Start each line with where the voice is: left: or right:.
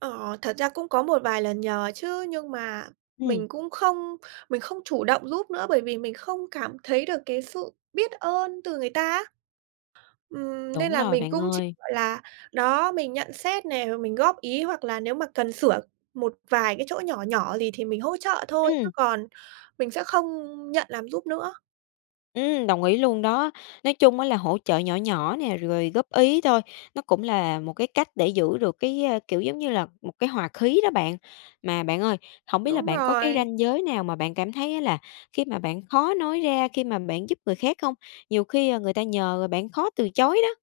right: Ờ, thật ra cũng có một vài lần nhờ chứ, nhưng mà
left: Ừm.
right: mình cũng không mình không chủ động giúp nữa bởi vì mình không cảm thấy được cái sự biết ơn từ người ta á. Ừm, nên
left: Đúng
right: là
left: rồi
right: mình
left: bạn
right: cũng chỉ,
left: ơi.
right: gọi là, đó, mình nhận xét nè, rồi mình góp ý hoặc là nếu mà cần sửa một vài cái chỗ nhỏ nhỏ gì thì mình hỗ trợ thôi chứ
left: Ừm.
right: còn mình sẽ không nhận làm giúp nữa.
left: Ừm, đồng ý luôn đó. Nói chung á, là hỗ trợ nhỏ nhỏ nè, rồi góp ý thôi, nó cũng là một cái cách để giữ được cái, ơ, kiểu giống như là, một cái hòa khí đó bạn. Mà bạn ơi, hổng biết là
right: Đúng
left: bạn có cái
right: rồi.
left: ranh giới nào mà bạn cảm thấy á, là khi mà bạn khó nói ra, khi mà bạn giúp người khác không? Nhiều khi người ta nhờ bạn khó từ chối đó.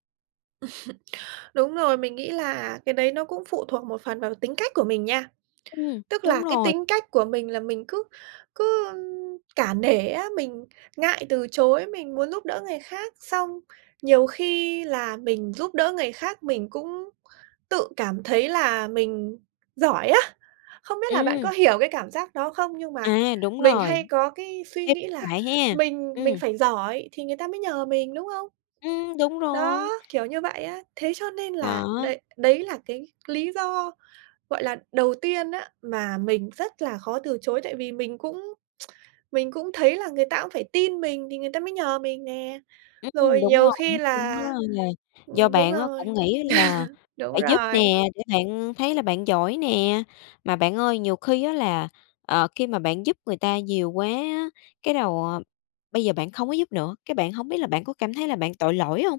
right: Đúng rồi, mình nghĩ là cái đấy nó cũng phụ thuộc một phần vào tính cách của mình nha.
left: Ừm,
right: Tức là
left: đúng
right: cái
left: rồi.
right: tính cách của mình là mình cứ cứ cả nể á, mình ngại từ chối, mình muốn giúp đỡ người khác. Xong nhiều khi là mình giúp đỡ người khác mình cũng tự cảm thấy là mình giỏi á! Không biết là bạn
left: Ừm.
right: có hiểu cái cảm giác đó không nhưng mà
left: À, đúng
right: mình
left: rồi
right: hay có cái suy
left: [unintelligible]
right: nghĩ là
left: lại ha,
right: mình mình
left: ừm.
right: phải giỏi thì người ta mới nhờ mình, đúng không?
left: Ừm, đúng rồi.
right: Đó, kiểu như vậy á. Thế cho nên là
left: Đó.
right: đấy đấy là cái lý do, gọi là, đầu tiên á, mà mình rất là khó từ chối, tại vì mình cũng mình cũng thấy là người ta cũng phải tin mình thì người ta mới nhờ mình nè.
left: Ừm,
right: Rồi
left: đúng
right: nhiều
left: rồi.
right: khi
left: Nói chung á,
right: là
left: là do
right: ừm, đúng
left: bạn á,
right: rồi,
left: cũng nghĩ là
right: đúng
left: phải giúp
right: rồi.
left: nè, để bạn thấy là bạn giỏi nè. Mà bạn ơi, nhiều khi á, là, ờ, khi mà bạn giúp người ta nhiều quá á, cái đầu bây giờ bạn không có giúp nữa, cái bạn hông biết là bạn có cảm thấy là bạn tội lỗi hông?